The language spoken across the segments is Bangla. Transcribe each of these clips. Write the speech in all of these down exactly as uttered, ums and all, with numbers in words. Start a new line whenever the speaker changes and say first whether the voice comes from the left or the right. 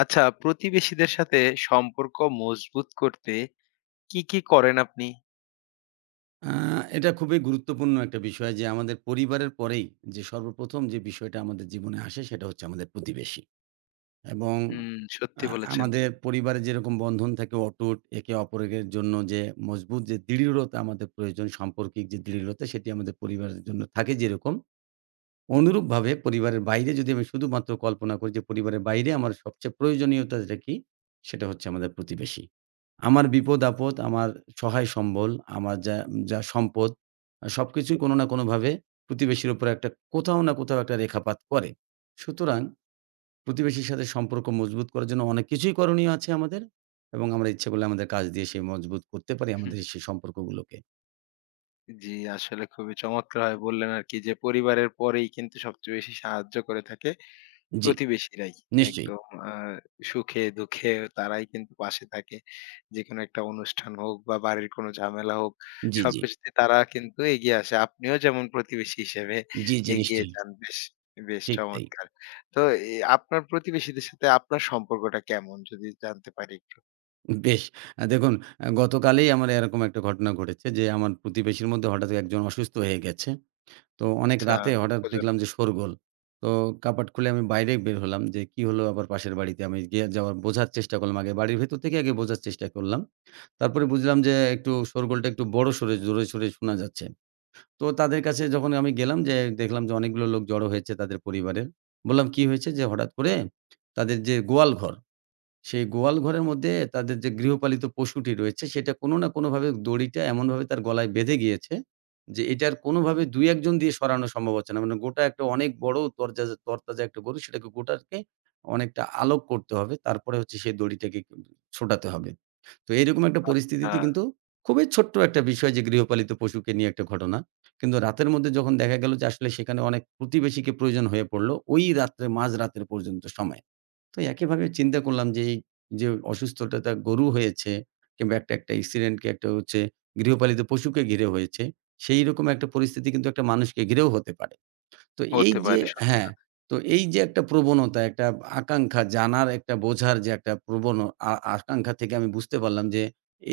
left: আচ্ছা, প্রতিবেশীদের সাথে সম্পর্ক মজবুত করতে কি, কি করেন আপনি?
right: আ এটা খুবই গুরুত্বপূর্ণ একটা বিষয় যে আমাদের পরিবারের পরেই যে সর্বপ্রথম যে বিষয়টা আমাদের জীবনে আসে সেটা হচ্ছে আমাদের প্রতিবেশী এবং
left: হুম, সত্যি
right: আ
left: বলেছেন।
right: আমাদের পরিবারে যেরকম বন্ধন থাকে অটুট একে অপরের জন্য যে মজবুত যে দৃঢ়তা আমাদের প্রয়োজন সাম্পর্কিক যে দৃঢ়তা সেটি আমাদের পরিবারের জন্য থাকে যেরকম অনুরূপভাবে পরিবারের বাইরে যদি আমি শুধুমাত্র কল্পনা করি যে পরিবারের বাইরে আমার সবচেয়ে প্রয়োজনীয়তাটা কি? সেটা হচ্ছে আমাদের প্রতিবেশী। আমার বিপদ-আপদ, আমার সহায় সম্বল, আমার যা, যা সম্পদ আ সবকিছুই কোনো না কোনোভাবে প্রতিবেশীর উপরে একটা কোথাও না কোথাও একটা রেখাপাত করে। সুতরাং প্রতিবেশীর সাথে সম্পর্ক মজবুত করার জন্য অনেক কিছুই করণীয় আছে আমাদের এবং আমরা ইচ্ছে করলে আমাদের কাজ দিয়ে সে মজবুত করতে পারি
left: হুম,
right: আমাদের সেই সম্পর্কগুলোকে।
left: জি, আসলে খুবই চমৎকারভাবে বললেন আরকি যে পরিবারের পরেই কিন্তু সবচেয়ে বেশি সাহায্য করে থাকে
right: জি,
left: প্রতিবেশীরাই।
right: নিশ্চয়ই।
left: একদম আ সুখে দুঃখে তারাই কিন্তু পাশে থাকে। যেকোনো একটা অনুষ্ঠান হোক বা বাড়ির কোনো ঝামেলা হোক,
right: জি, জি।
left: সবকিছুতে তারা কিন্তু এগিয়ে আসে। আপনিও যেমন প্রতিবেশী হিসেবে
right: জি, জি
left: এগিয়ে
right: নিশ্চয়ই।
left: যান। বেশ, বেশ
right: ঠিক তাই।
left: চমৎকার। তো এ আপনার প্রতিবেশীদের সাথে আপনার সম্পর্কটা কেমন? যদি জানতে পারি একটু।
right: বেশ। আ দেখুন, আ গতকালেই আমার এরকম একটা ঘটনা ঘটেছে যে, আমার প্রতিবেশীর মধ্যে হঠাৎ একজন অসুস্থ হয়ে গেছে। তো অনেক
left: আচ্ছা,
right: রাতে হঠাৎ
left: দুঃখজনক।
right: দেখলাম যে শোরগোল। তো কাপাট খুলে আমি বাইরে বের হলাম যে কি হলো আবার পাশের বাড়িতে। আমি গিয়ে যাওয়ার বোঝার চেষ্টা করলাম আগে। বাড়ির ভেতর থেকে আগে বোঝার চেষ্টা করলাম। তারপরে বুঝলাম যে একটু শোরগোলটা একটু বড় সড়ে জোরে-সোরে শোনা যাচ্ছে। তো তাদের কাছে যখন আমি গেলাম যে দেখলাম যে অনেকগুলো লোক জড়ো হয়েছে তাদের পরিবারের। বললাম, "কি হয়েছে?" যে, "হঠাৎ করে তাদের যে গোয়াল ঘর" সেই গোয়াল ঘরের মধ্যে তাদের যে গৃহপালিত পশুটি রয়েছে সেটা কোনো না কোনোভাবে দড়িটা এমনভাবে তার গলায় বেঁধে গিয়েছে যে এটার কোনোভাবে দুই এক জন দিয়ে সরানো সম্ভব হচ্ছে না। মানে গোটা একটা অনেক বড় তরজাজা তরতাজা একটা গরু সেটাকে গোটাকে অনেকটা আলোক করতে হবে। তারপরে হচ্ছে সেই দড়িটাকে কিন্তু ছোটাতে হবে। তো এরকম একটা পরিস্থিতিতে
left: আ
right: কিন্তু খুবই ছোট্ট একটা বিষয় যে গৃহপালিত পশুকে নিয়ে একটা ঘটনা। কিন্তু রাতের মধ্যে যখন দেখা গেল যে আসলে সেখানে অনেক প্রতিবেশীকে প্রয়োজন হয়ে পড়ল ওই রাত্রে মাঝরাতের পর্যন্ত সময়। তো একইভাবে চিন্তা করলাম যে এই যে অসুস্থতাটা গরু হয়েছে কিংবা একটা, একটা অ্যাক্সিডেন্টকে একটা হচ্ছে গৃহপালিত পশুকে ঘিরে হয়েছে। সেইরকম একটা পরিস্থিতি কিন্তু একটা মানুষকে ঘিরেও হতে পারে। তো এই
left: হতে
right: যে
left: পারে সত্যি।
right: হ্যাঁ, তো এই যে একটা প্রবণতা, একটা আকাঙ্খা জানার একটা বোঝার যে একটা প্রবণ আ আকাঙ্খা থেকে আমি বুঝতে পারলাম যে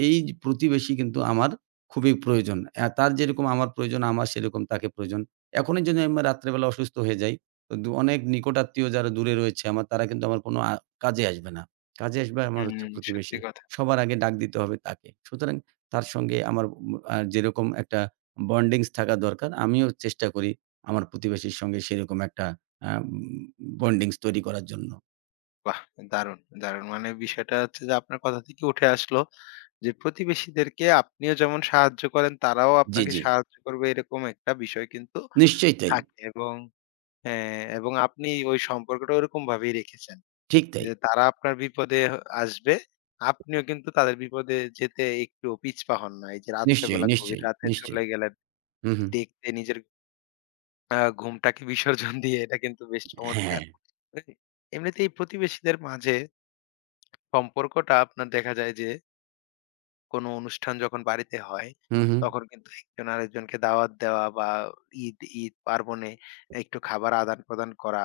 right: এই যে প্রতিবেশী কিন্তু আমার খুবই প্রয়োজন। অ্যা তার যেরকম আমার প্রয়োজন, আমার সেরকম তাকে প্রয়োজন। এখনই যদি আমি রাত্রেবেলা অসুস্থ হয়ে যাই, তো দু অনেক নিকটাত্মীয় যারা দূরে রয়েছে আমার, তারা কিন্তু আমার কোনো আ কাজে আসবে না। কাজে আসবে আমার হচ্ছে
left: হুম, সত্যি
right: প্রতিবেশী।
left: কথা।
right: সবার আগে ডাক দিতে হবে তাকে। সুতরাং তার সঙ্গে আমার উম আ যেরকম একটা বন্ডিংস থাকা দরকার, আমিও চেষ্টা করি আমার প্রতিবেশীর সঙ্গে সেরকম একটা আ বন্ডিংস তৈরি করার জন্য।
left: বাহ! দারুণ, দারুণ। মানে বিষয়টা হচ্ছে যে আপনার কথা থেকে উঠে আসলো যে প্রতিবেশীদেরকে আপনিও যেমন সাহায্য করেন, তারাও
right: জি,
left: আপনাকে
right: জি।
left: সাহায্য করবে এরকম একটা বিষয় কিন্তু
right: নিশ্চয়ই তাই।
left: থাকে। এবং হ্যাঁ, এবং আপনি ওই সম্পর্কটা ওরকম ভাবেই রেখেছেন।
right: ঠিক তাই।
left: যে তারা আপনার বিপদে হ আসবে, আপনিও কিন্তু তাদের বিপদে যেতে একটুও পিছপা হন না। এই যে
right: নিশ্চয়ই,
left: রাত্রেবেলা গভীর
right: নিশ্চয়ই,
left: রাতে
right: নিশ্চয়ই।
left: চলে গেলেন,
right: হু, হু।
left: দেখতে নিজের আ ঘুমটাকে বিসর্জন দিয়ে এটা কিন্তু বেশ
right: হ্যাঁ।
left: চমৎকার। এমনিতেই প্রতিবেশীদের মাঝে সম্পর্কটা আপনার দেখা যায় যে কোনো অনুষ্ঠান যখন বাড়িতে হয়,
right: হু, হু।
left: তখন কিন্তু একজন আরেকজনকে দাওয়াত দেওয়া বা ঈদ ঈদ পার্বণে একটু খাবার আদান-প্রদান করা,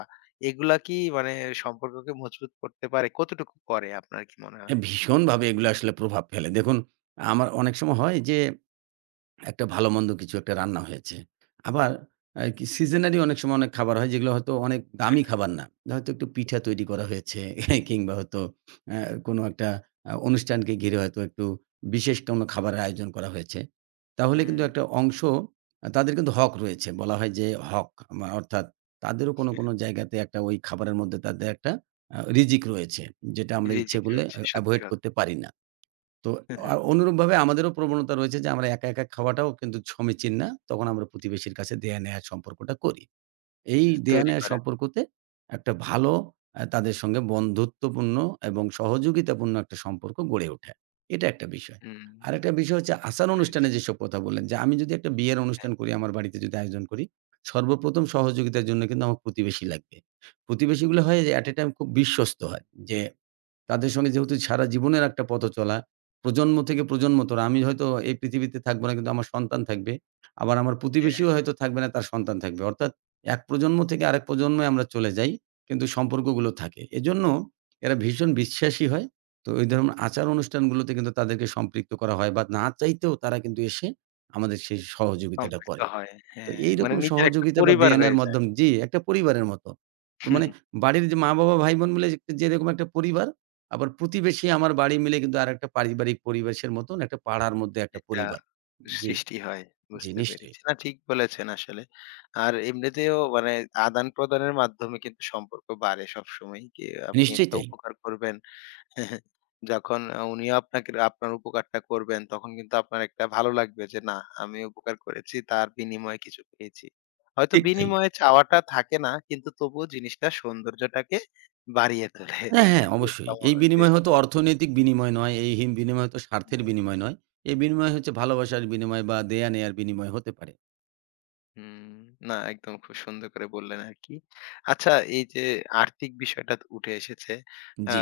left: এগুলা কি মানে সম্পর্ককে মজবুত করতে পারে? কতটুকু করে আপনার কি মনে হয়?
right: ভীষণভাবে এগুলো আসলে প্রভাব ফেলে। দেখুন, আমার অনেক সময় হয় যে একটা ভালো-মন্দ কিছু একটা রান্না হয়েছে। আবার আ কি সিজনারি অনেক সময় অনেক খাবার হয় যেগুলো হয়তো অনেক দামি খাবার না। হয়তো একটু পিঠা তৈরি করা হয়েছে কিংবা হয়তো অ্যা কোনো একটা আ অনুষ্ঠানকে ঘিরে হয়তো একটু বিশেষ কোনো খাবারের আয়োজন করা হয়েছে। তাহলে কিন্তু
left: হুম।
right: একটা অংশ আ তাদের কিন্তু হক রয়েছে। বলা হয় যে হক মা অর্থাৎ তাদেরও কোনো, কোনো জায়গাতে একটা ওই খাবারের মধ্যে তাদের একটা আ রিজিক রয়েছে। যেটা আমরা ইচ্ছে
left: রিজিক
right: করলে
left: রয়েছে।
right: এ
left: সত্যি
right: এভয়েড
left: কথা।
right: করতে পারি না। তো আ অনুরূপভাবে আমাদেরও প্রবণতা রয়েছে যে আমরা একা, একা খাওয়াটাও কিন্তু সমীচীন না। তখন আমরা প্রতিবেশীর কাছে দেয়া-নেয়া সম্পর্কটা করি। এই
left: হুম, তৈরি
right: দেয়া-নেয়া
left: করেন।
right: সম্পর্কতে একটা ভালো আ তাদের সঙ্গে বন্ধুত্বপূর্ণ এবং সহযোগিতাপূর্ণ একটা সম্পর্ক গড়ে ওঠে। এটা একটা বিষয়।
left: হুম,
right: আরেকটা বিষয় হচ্ছে
left: বুঝতে
right: আচার অনুষ্ঠানে
left: পেরেছি।
right: যেসব কথা বললেন যে আমি যদি একটা বিয়ের
left: হ্যাঁ,
right: অনুষ্ঠান করি, আমার বাড়িতে যদি আয়োজন করি, সর্বপ্রথম সহযোগিতার জন্য কিন্তু আমার প্রতিবেশী লাগবে। প্রতিবেশীগুলো হয় যে এট a টাইম খুব বিশ্বস্ত হয় যে তাদের সঙ্গে যেহেতু সারা জীবনের একটা পথ চলা, প্রজন্ম থেকে প্রজন্মতর আমি হয়তো এই পৃথিবীতে থাকবো না কিন্তু আমার সন্তান থাকবে। আবার আমার
left: হ্যাঁ,
right: প্রতিবেশীও হয়তো থাকবে না তার সন্তান থাকবে। অর্থাৎ এক প্রজন্ম থেকে আরেক প্রজন্মে আমরা চলে যাই। কিন্তু সম্পর্কগুলো থাকে। এজন্য এরা ভীষণ বিশ্বাসী হয়। তো ওই ধরনের আচার অনুষ্ঠানগুলোতে কিন্তু তাদেরকে সম্পৃক্ত করা হয় বা না চাইতেও তারা কিন্তু এসে আমাদের সেই সহযোগিতাটা
left: সম্পৃক্ত
right: করে।
left: হয়।
right: তো
left: হ্যাঁ, মানে
right: এইরকম
left: নিজের একটা
right: সহযোগিতা বা
left: পরিবার
right: দেয়া-নেয়ার
left: হয়ে
right: মাধ্যম জি, একটা পরিবারের মতো। তো মানে
left: যায়।
right: বাড়ির যে মা-বাবা, ভাই-বোন মিলে যে যেরকম একটা পরিবার, আবার প্রতিবেশী আমার বাড়ি মিলে কিন্তু আরেকটা পারিবারিক পরিবেশের মতন একটা পাড়ার মধ্যে একটা
left: একটা
right: পরিবার। জি,
left: সৃষ্টি হয়।
right: জি
left: বুঝতে
right: নিশ্চয়ই,
left: পেরেছি। না ঠিক বলেছেন আসলে। আর এমনিতেও মানে আদান-প্রদানের মাধ্যমে কিন্তু সম্পর্ক বাড়ে সবসময়ই। কি আপনি
right: নিশ্চয়ই
left: একটা
right: তাই।
left: উপকার করবেন, যখন আ উনিও আপনাকে আপনার উপকারটা করবেন তখন কিন্তু আপনার একটা ভালো লাগবে যে না, আমি উপকার করেছি তার বিনিময়ে কিছু পেয়েছি। হয়তো
right: ঠিক তাই।
left: বিনিময়ে চাওয়াটা থাকে না কিন্তু তবুও জিনিসটা সৌন্দর্যটাকে বাড়িয়ে তোলে।
right: হ্যাঁ, হ্যাঁ
left: বেশ
right: অবশ্যই। এই
left: চমৎ বেশ
right: বিনিময় হয়তো অর্থনৈতিক বিনিময় নয়, এই হিম বিনিময় হয়তো স্বার্থের
left: চমৎ
right: বিনিময় নয়। এই বিনিময় হচ্ছে ভালোবাসার বিনিময় বা দেয়া-নেয়ার বিনিময় হতে পারে।
left: হুম, না একদম খুব সুন্দর করে বললেন আরকি। আচ্ছা, এই যে আর্থিক বিষয়টা তো উঠে এসেছে। আ
right: জি।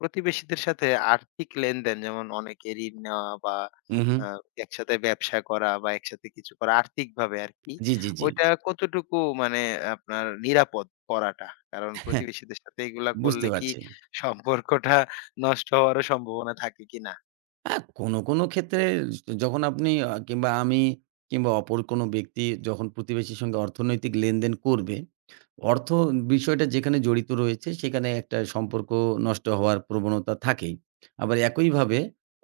left: প্রতিবেশীদের সাথে আর্থিক লেনদেন যেমন অনেকে ঋণ নেওয়া বা
right: উহু।
left: আ একসাথে ব্যবসা করা বা একসাথে কিছু করা আর্থিকভাবে আরকি।
right: জি, জি, জি।
left: ওইটা কতটুকু মানে আপনার নিরাপদ করাটা? কারণ
right: হ্যাঁ,
left: প্রতিবেশীদের সাথে এগুলা
right: বুঝতে
left: করলে কি
right: পারছি।
left: সম্পর্কটা নষ্ট হওয়ারও সম্ভাবনা থাকে কিনা?
right: কোনো, কোনো ক্ষেত্রে যখন আপনি আ কিংবা আমি কিংবা অপর কোনো ব্যক্তি যখন প্রতিবেশীর সঙ্গে অর্থনৈতিক লেনদেন করবে, অর্থ বিষয়টা যেখানে জড়িত রয়েছে সেখানে একটা সম্পর্ক নষ্ট হওয়ার প্রবণতা থাকেই। আবার একইভাবে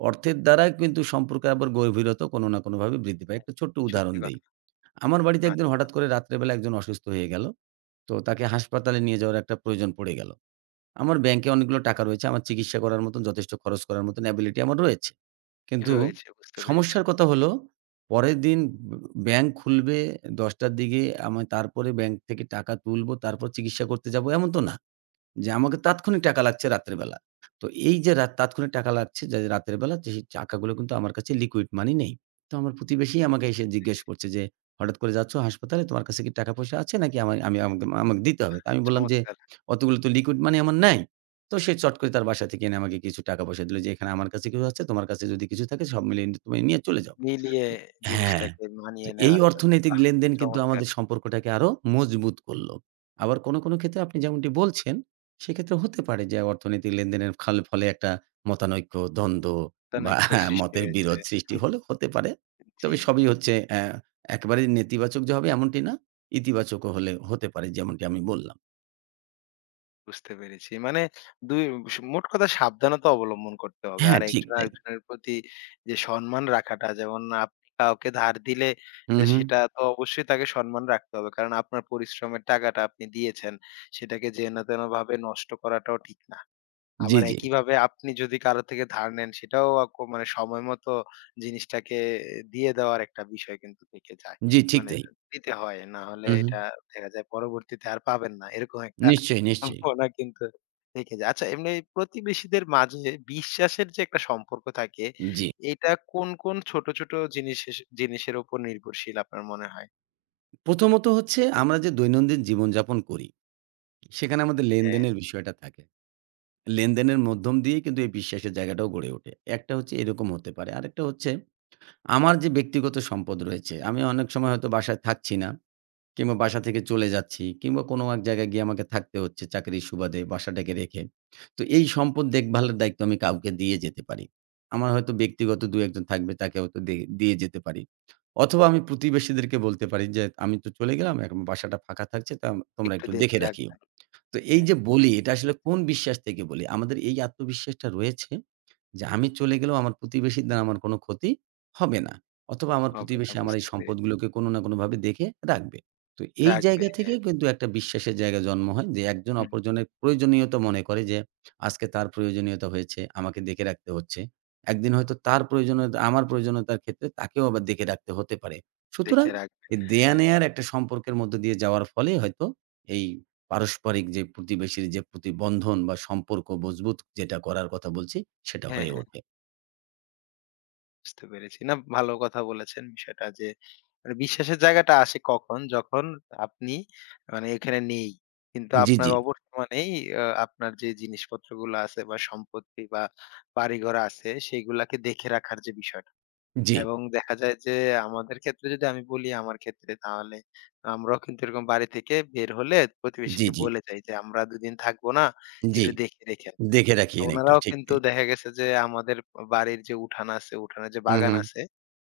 right: অর্থের দ্বারা কিন্তু সম্পর্কের আবার গভীরতা কোনো না কোনোভাবে বৃদ্ধি পায়। একটা ছোট্ট উদাহরণ
left: সত্যি
right: দেই।
left: কথা।
right: আমার বাড়িতে একদিন
left: আচ্ছা,
right: হঠাৎ করে রাত্রে বেলা একজন অসুস্থ হয়ে গেল। তো তাকে হাসপাতালে নিয়ে যাওয়ার একটা প্রয়োজন পড়ে গেল। আমার ব্যাংকে অনেকগুলো টাকা রয়েছে। আমার চিকিৎসা করার মতন যথেষ্ট খরচ করার মতন এবিলিটি আমার রয়েছে। কিন্তু
left: রয়েছে বুঝতে পেরেছি।
right: সমস্যার কথা হলো, পরের দিন ব ব্যাংক খুলবে দশ টার দিকে আমি তারপরে ব্যাংক থেকে টাকা তুলবো, তারপর চিকিৎসা করতে যাবো এমন তো না। যে আমাকে তাৎক্ষণিক টাকা লাগছে রাত্রেবেলা। তো এই যে রাত তাৎক্ষণিক টাকা লাগছে যে রাতের বেলা তো সেই টাকাগুলো কিন্তু আমার কাছে লিকুইড মানি নেই। তো আমার প্রতিবেশী আমাকে এসে জিজ্ঞেস করছে যে, "হঠাৎ করে যাচ্ছ হাসপাতালে তোমার কাছে কি টাকা-পয়সা আছে নাকি আমায় আমি আমাকে আমাকে দিতে হবে?" তো আমি বললাম যে,
left: চমৎকার!
right: "অতগুলো তো লিকুইড মানি আমার নাই।" তো সে চট করে তার বাসা থেকে এনে আমাকে কিছু টাকা-পয়সা দিল যে, "এখানে আমার কাছে কিছু আছে, তোমার কাছে যদি কিছু থাকে সব মিলিয়ে তুমি নিয়ে চলে যাও।"
left: মিলিয়ে
right: হ্যাঁ।
left: জিনিসটাকে
right: তো
left: মানিয়ে
right: এই
left: নেওয়ার জন্য।
right: অর্থনৈতিক
left: বাহ!
right: লেনদেন কিন্তু
left: চমৎকার
right: আমাদের সম্পর্কটাকে আরো মজবুত করলো। আবার কোনো, কোনো ক্ষেত্রে আপনি যেমনটি বলছেন, সেক্ষেত্রে হতে পারে যে অর্থনৈতিক লেনদেনের খাল ফলে একটা মতানৈক্য, দ্বন্দ্ব বা
left: চাণক্য সৃষ্টি
right: মতের
left: হয়েছে।
right: বিরোধ সৃষ্টি
left: হুম,
right: হলেও হতে পারে।
left: জি,
right: তবে সবই হচ্ছে অ্যা একেবারে নেতিবাচক যে হবে এমনটি না। ইতিবাচকও হলে হতে পারে যেমনটি আমি বললাম।
left: বুঝতে পেরেছি। মানে দুই স মোট কথা সাবধানতা অবলম্বন করতে হবে।
right: হ্যাঁ,
left: আর
right: ঠিক
left: একজন
right: তাই।
left: আরেকজনের প্রতি যে সম্মান রাখাটা যেমন আপনি কাউকে ধার দিলে
right: হুম,
left: এ
right: হুম।
left: সেটা তো অবশ্যই তাকে সম্মান রাখতে হবে। কারণ আপনার পরিশ্রমের টাকাটা আপনি দিয়েছেন। সেটাকে যেনতেনভাবে নষ্ট করাটাও ঠিক না।
right: জি,
left: আবার
right: জি।
left: একইভাবে আপনি যদি কারো থেকে ধার নেন সেটাও আ কো মানে সময় মতো জিনিসটাকে দিয়ে দেওয়ার একটা বিষয় কিন্তু থেকে যায়।
right: জি, ঠিক
left: মানে
right: তাই।
left: দিতে হয়। না হলে
right: হুম, হুম।
left: এটা দেখা যায় পরবর্তীতে আর পাবেন না। এরকম একটা
right: নিশ্চয়ই, নিশ্চয়ই।
left: সম্ভাবনা কিন্তু থেকে যায়। আচ্ছা, এমনি প্রতিবেশীদের মাঝে বিশ্বাসের যে একটা সম্পর্ক থাকে,
right: জি।
left: এটা কোন, কোন ছোট, ছোট জিনিসেস জিনিসের উপর নির্ভরশীল আপনার মনে হয়?
right: প্রথমত হচ্ছে আমরা যে দৈনন্দিন জীবনযাপন করি সেখানে আমাদের
left: হ্যাঁ,
right: লেনদেনের বিষয়টা থাকে। লেনদেনের মধ্যম দিয়েই কিন্তু এই বিশ্বাসের জায়গাটাও গড়ে ওঠে। একটা হচ্ছে এরকম হতে পারে। আরেকটা হচ্ছে আমার যে ব্যক্তিগত সম্পদ রয়েছে, আমি অনেক সময় হয়তো বাসায় থাকছি না কিংবা বাসা থেকে চলে যাচ্ছি কিংবা কোনো এক জায়গায় গিয়ে আমাকে থাকতে হচ্ছে চাকরির সুবাদে বাসাটাকে রেখে। তো এই সম্পদ দেখভালের দায়িত্ব আমি কাউকে দিয়ে যেতে পারি। আমার হয়তো ব্যক্তিগত দুই এক জন থাকবে তাকে হয়তো দে দিয়ে যেতে পারি। অথবা আমি প্রতিবেশীদেরকে বলতে পারি যে, "আমি তো চলে গেলাম। এখন বাসাটা ফাঁকা থাকছে তা তোমরা
left: একটু
right: একটু
left: দেখে
right: দেখে রাখিও।"
left: রাখবেন।
right: তো এই
left: হ্যাঁ,
right: যে বলি, এটা আসলে কোন বিশ্বাস থেকে বলি? আমাদের এই আত্মবিশ্বাসটা রয়েছে যে, আমি চলে গেলেও আমার প্রতিবেশীর দ্বারা আমার কোনো ক্ষতি হবে না। অথবা আমার
left: হবে না
right: প্রতিবেশী আমার এই
left: বুঝতে পেরেছি।
right: সম্পদগুলোকে কোনো না কোনোভাবে দেখে রাখবে। তো এই
left: রাখবে।
right: জায়গা থেকেই কিন্তু একটা বিশ্বাসের জায়গা জন্ম হয় যে, একজন
left: হুম,
right: অপরজনের প্রয়োজনীয়তা মনে করে যে, আজকে তার প্রয়োজনীয়তা হয়েছে, আমাকে দেখে রাখতে হচ্ছে। একদিন হয়তো তার প্রয়োজনীয়তা আমার প্রয়োজনীয়তার ক্ষেত্রে তাকেও আবার দেখে রাখতে হতে পারে। সুতরাং
left: দেখে রাখবে।
right: এই দেয়া
left: হ্যাঁ,
right: নেয়ার একটা সম্পর্কের মধ্য দিয়ে যাওয়ার ফলেই হয়তো এই পারস্পরিক যে প্রতিবেশীর যে প্রতিবন্ধন বা সম্পর্ক মজবুত যেটা করার কথা বলছি, সেটা
left: হ্যাঁ,
right: হয়ে
left: হ্যাঁ।
right: ওঠে।
left: বুঝতে পেরেছি। না ভালো কথা বলেছেন বিষয়টা যে মানে বিশ্বাসের জায়গাটা আসে কখন? যখন আপনি মানে এখানে নেই। কিন্তু
right: জি, জি,
left: আপনার অবর্তমানেই আ আপনার যে জিনিসপত্রগুলো আছে বা সম্পত্তি বা বাড়িঘর আছে সেগুলাকে দেখে রাখার যে বিষয়টা।
right: জি,
left: এবং দেখা যায় যে আমাদের ক্ষেত্রে যদি আমি বলি আমার ক্ষেত্রে তাহলে আমরাও কিন্তু এরকম বাড়ি থেকে বের হলে
right: জি,
left: প্রতিবেশীকে
right: জি,
left: বলে যাই যে আমরা দুদিন থাকবো না,
right: জি।
left: একটু দেখে রেখেন।
right: দেখে রাখিয়েন একটু,
left: ওনারাও
right: ঠিক
left: কিন্তু
right: তাই।
left: দেখা গেছে যে আমাদের বাড়ির যে উঠান আছে, উঠানে যে
right: হুম,
left: বাগান
right: হুম।
left: আছে,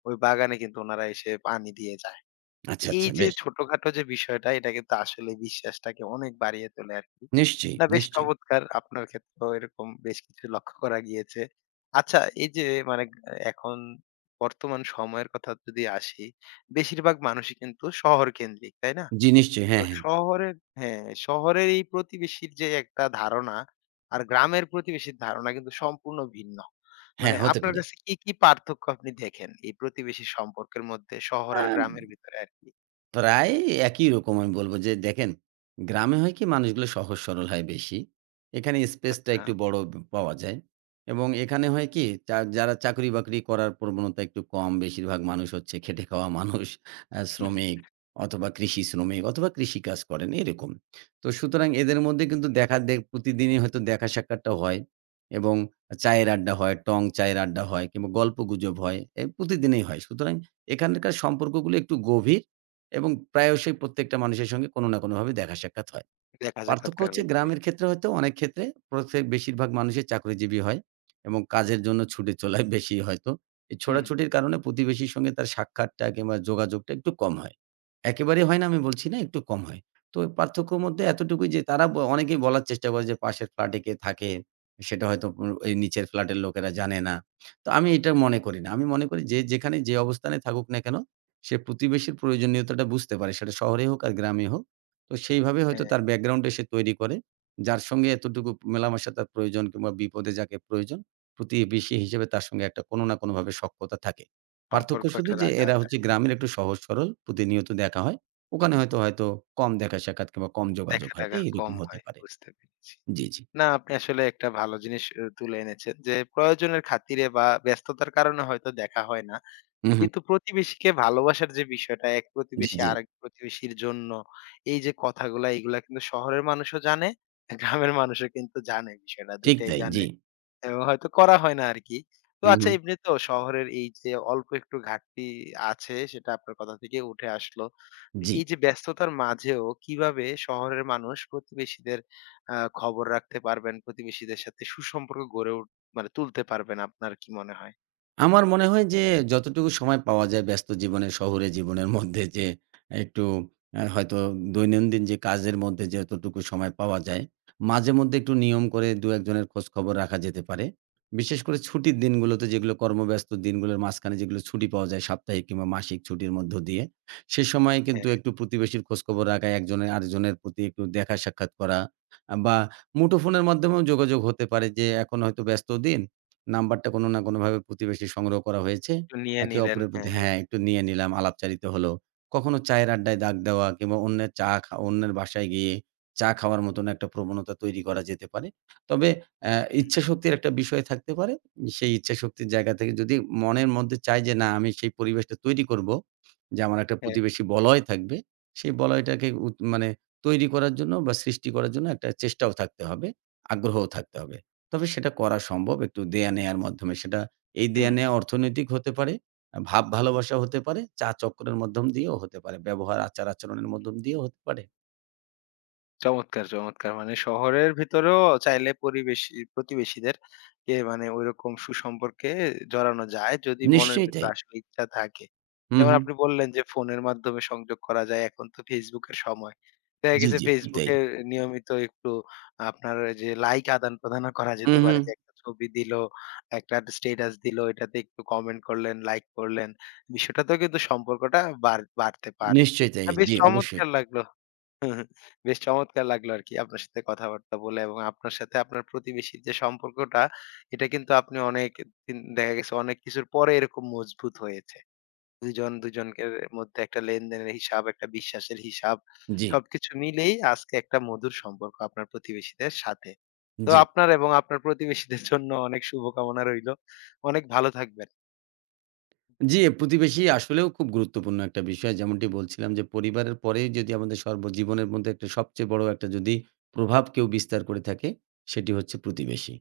left: ওই বাগানে কিন্তু ওনারা এসে পানি দিয়ে যায়।
right: আচ্ছা,
left: এই
right: আচ্ছা
left: যে
right: বেশ।
left: ছোটখাটো যে বিষয়টা এটা কিন্তু আসলে বিশ্বাসটাকে অনেক বাড়িয়ে তোলে আরকি।
right: নিশ্চয়ই,
left: না বেশ
right: নিশ্চয়ই।
left: চমৎকার! আপনার ক্ষেত্রেও এরকম বেশ কিছু লক্ষ্য করা গিয়েছে। আচ্ছা, এই যে মানে এখন বর্তমান সময়ের কথা যদি আসি, বেশিরভাগ মানুষই কিন্তু শহরকেন্দ্রিক, তাই না?
right: জি, নিশ্চয়ই।
left: তো
right: হ্যাঁ, হ্যাঁ।
left: শহরের হ্যাঁ, শহরের এই প্রতিবেশীর যে একটা ধারণা আর গ্রামের প্রতিবেশীর ধারণা কিন্তু সম্পূর্ণ ভিন্ন।
right: হ্যাঁ,
left: মানে
right: হতে
left: আপনার
right: পারে।
left: কাছে কি, কি পার্থক্য আপনি দেখেন এই প্রতিবেশী সম্পর্কের মধ্যে শহর
right: আ
left: আর গ্রামের ভিতরে আরকি?
right: প্রায় একই রকম আমি বলব যে দেখেন, গ্রামে হয় কি মানুষগুলো সহজ সরল হয় বেশি। এখানে স্পেসটা
left: আচ্ছা।
right: একটু বড় ব পাওয়া যায় এবং এখানে হয় কি যা যারা চাকরি-বাকরি করার প্রবণতা একটু কম, বেশিরভাগ মানুষ হচ্ছে খেটে খাওয়া মানুষ, অ্যা
left: হুম হুম।
right: শ্রমিক অথবা কৃষি শ্রমিক অথবা কৃষিকাজ করেন এরকম। তো সুতরাং এদের মধ্যে কিন্তু দেখা দে প্রতিদিনই হয়তো দেখা সাক্ষাৎটা হয় এবং চায়ের আড্ডা হয়, টং চায়ের আড্ডা হয় কিংবা গল্পগুজব হয়। এ প্রতিদিনই হয়। সুতরাং এখানকার সম্পর্কগুলো একটু গভীর এবং প্রায়শই প্রত্যেকটা মানুষের সঙ্গে কোনো না কোনোভাবে দেখা সাক্ষাৎ হয়।
left: দেখা
right: পার্থক্য
left: সাক্ষাৎকার
right: হচ্ছে
left: হচ্ছেই।
right: গ্রামের ক্ষেত্রে হয়তো অনেক ক্ষেত্রে প্রত্যেক বেশিরভাগ মানুষই চাকরিজীবী হয় এবং কাজের জন্য ছুটে চলায় বেশি হয়তো। এই
left: হুম। হুম।
right: ছোটাছুটির কারণে প্রতিবেশীর সঙ্গে তার সাক্ষাৎটা কিংবা যোগাযোগটা একটু কম হয়। একেবারেই হয় না আমি বলছি না, একটু কম হয়। তো ওই পার্থক্যর মধ্যে এতটুকুই যে তারা ব অনেকেই বলার চেষ্টা করে যে পাশের ফ্ল্যাটে কে থাকে সেটা হয়তো উ এই নিচের ফ্ল্যাটের লোকেরা জানে না। তো আমি এটা মনে করি না। আমি মনে করি যে যেখানে যে অবস্থানে থাকুক না কেন সে প্রতিবেশীর প্রয়োজনীয়তাটা বুঝতে পারে। সেটা শহরেই হোক আর গ্রামে হোক। তো সেইভাবে হয়তো
left: হ্যাঁ,
right: তার ব্যাকগ্রাউন্ডে সে তৈরি করে। যার সঙ্গে এতটুকু মেলামেশা তার প্রয়োজন কিংবা বিপদে যাকে প্রয়োজন, প্রতিবেশী হিসেবে তার সঙ্গে একটা কোনো না কোনোভাবে সখ্যতা থাকে। পার্থক্য
left: সম্পর্ক
right: শুধু
left: একটা
right: যে
left: রাখা
right: এরা হচ্ছে
left: যায়।
right: গ্রামের একটু সহজ সরল, প্রতিনিয়ত দেখা হয়।
left: হুম,
right: ওখানে
left: হুম।
right: হয়তো, হয়তো কম দেখা সাক্ষাৎ কিংবা কম যোগাযোগ হয়।
left: দেখা-টাখা
right: এইরকম
left: কম
right: হতে
left: হয়,
right: পারে।
left: বুঝতে পেরেছি।
right: জি, জি।
left: না আপনি আসলে একটা ভালো জিনিস অ তুলে এনেছেন যে প্রয়োজনের খাতিরে বা ব্যস্ততার কারণে হয়তো দেখা হয় না।
right: হু, হু।
left: কিন্তু প্রতিবেশীকে ভালোবাসার যে বিষয়টা, এক
right: জি,
left: প্রতিবেশী
right: জি।
left: আরেক প্রতিবেশীর জন্য এই যে কথাগুলা এগুলা কিন্তু শহরের মানুষও জানে, গ্রামের মানুষও কিন্তু জানে বিষয়টা। দুই
right: ঠিক
left: টাই
right: তাই।
left: জানে
right: জি।
left: এবং হয়তো করা হয় না আরকি। তো
right: হু, হু।
left: আচ্ছা, এমনি তো শহরের এই যে অল্প একটু ঘাটতি আছে সেটা আপনার কথা থেকে উঠে আসলো। তো
right: জি।
left: এই যে ব্যস্ততার মাঝেও কিভাবে শহরের মানুষ প্রতিবেশীদের আ খবর রাখতে পারবেন, প্রতিবেশীদের সাথে সুসম্পর্ক গড়ে উঠ মানে তুলতে পারবেন আপনার কি মনে হয়?
right: আমার মনে হয় যে যতটুকু সময় পাওয়া যায় ব্যস্ত জীবনে, শহুরে জীবনের মধ্যে যে একটু অ্যা হয়তো দৈনন্দিন যে কাজের মধ্যে যতটুকু সময় পাওয়া যায়, মাঝেমধ্যে একটু নিয়ম করে দুই এক জনের খোঁজখবর রাখা যেতে পারে। বিশেষ করে ছুটির দিনগুলোতে যেগুলো কর্মব্যস্ত দিনগুলোর মাঝখানে যেগুলো ছুটি পাওয়া যায় সাপ্তাহিক কিংবা মাসিক ছুটির মধ্য দিয়ে, সে সময়ে কিন্তু
left: হ্যাঁ,
right: একটু প্রতিবেশীর খোঁজখবর রাখা, একজনের আরেকজনের প্রতি একটু দেখা সাক্ষাৎ করা আ বা মুঠোফোনের মাধ্যমেও যোগাযোগ হতে পারে যে এখন হয়তো ব্যস্ত দিন। নাম্বারটা কোনো না কোনোভাবে প্রতিবেশীর সংগ্রহ করা হয়েছে।
left: একটু নিয়ে
right: একে
left: নিলেন।
right: অপরের প্রতি
left: হ্যাঁ,
right: হ্যাঁ, একটু নিয়ে নিলাম, আলাপচারিতা হলো। কখনো চায়ের আড্ডায় ডাক দেওয়া কিংবা অন্যের চা খা অন্যের বাসায় গিয়ে চা খাওয়ার মতন একটা প্রবণতা তৈরি করা যেতে পারে। তবে অ্যা
left: হুম।
right: ইচ্ছাশক্তির একটা বিষয় থাকতে পারে। সেই ইচ্ছাশক্তির জায়গা থেকে যদি মনের মধ্যে চাই যে না আমি সেই পরিবেশটা তৈরি করব, যে আমার একটা
left: হ্যাঁ,
right: প্রতিবেশী বলয় থাকবে, সেই বলয়টাকে উত মানে তৈরি করার জন্য বা সৃষ্টি করার জন্য একটা চেষ্টাও থাকতে হবে, আগ্রহও থাকতে হবে। তবে সেটা করা সম্ভব একটু দেয়া-নেয়ার মাধ্যমে। সেটা এই
left: হুম।
right: দেয়া-নেয়া অর্থনৈতিক হতে পারে, আ ভাব ভালোবাসা হতে পারে, চা-চক্করের মাধ্যম দিয়েও হতে পারে, ব্যবহার, আচার-আচরণের মাধ্যম দিয়েও হতে পারে।
left: চমৎকার, চমৎকার। মানে শহরের ভিতরেও চাইলে পরিবেশী প্রতিবেশীদের কে মানে ঐরকম সুসম্পর্কে জড়ানো যায় যদি মনের
right: নিশ্চয়ই
left: ভিতরে
right: তাই।
left: আসলে ইচ্ছা থাকে।
right: হু,
left: যেমন
right: হু।
left: আপনি বললেন যে ফোনের মাধ্যমে সংযোগ করা যায়। এখন তো Facebook এর সময়। দেখা
right: জি,
left: গেছে
right: জি, ঠিক
left: Facebook
right: তাই।
left: এ নিয়মিত একটু আপনার ওই যে লাইক আদান-প্রদানও করা
right: হু,
left: যেতে
right: হু।
left: পারে যে একটা ছবি দিল, একটা স্ট্যাটাস দিল, এটাতে একটু কমেন্ট করলেন, লাইক করলেন। বিষয়টাতেও কিন্তু সম্পর্কটা বাড় বাড়তে পারে।
right: নিশ্চয়ই তাই।
left: আ বেশ
right: জি, অবশ্যই।
left: চমৎকার লাগলো। বেশ চমৎকার লাগলো আরকি আপনার সাথে কথাবার্তা বলে এবং আপনার সাথে আপনার প্রতিবেশীর যে সম্পর্কটা এটা কিন্তু আপনি অনেক দিন দেখা গেছে অনেক কিছুর পরে এরকম মজবুত হয়েছে। দুজন দুজনকে মধ্যে একটা লেনদেনের হিসাব, একটা বিশ্বাসের হিসাব
right: জি,
left: সবকিছু মিলেই আজকে একটা মধুর সম্পর্ক আপনার প্রতিবেশীদের সাথে। তো
right: জি।
left: আপনার এবং আপনার প্রতিবেশীদের জন্য অনেক শুভকামনা রইলো। অনেক ভালো থাকবেন।
right: জি, প্রতিবেশী আসলেও খুব গুরুত্বপূর্ণ একটা বিষয়। যেমনটি বলছিলাম যে, পরিবারের পরেই যদি আমাদের সর্বজীবনের মধ্যে একটা সবচেয়ে বড় একটা যদি প্রভাব কেউ বিস্তার করে থাকে, সেটি হচ্ছে প্রতিবেশী।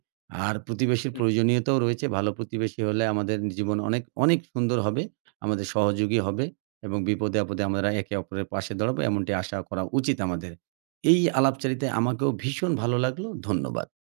right: আর প্রতিবেশীর প্রয়োজনীয়তাও রয়েছে। ভালো প্রতিবেশী হলে আমাদের জীবন অনেক, অনেক সুন্দর হবে। আমাদের সহযোগী হবে এবং বিপদে-আপদে আমরা একে অপরের পাশে দাঁড়াবো এমনটি আশা করা উচিত আমাদের। এই আলাপচারিতায় আমাকেও ভীষণ ভালো লাগলো। ধন্যবাদ।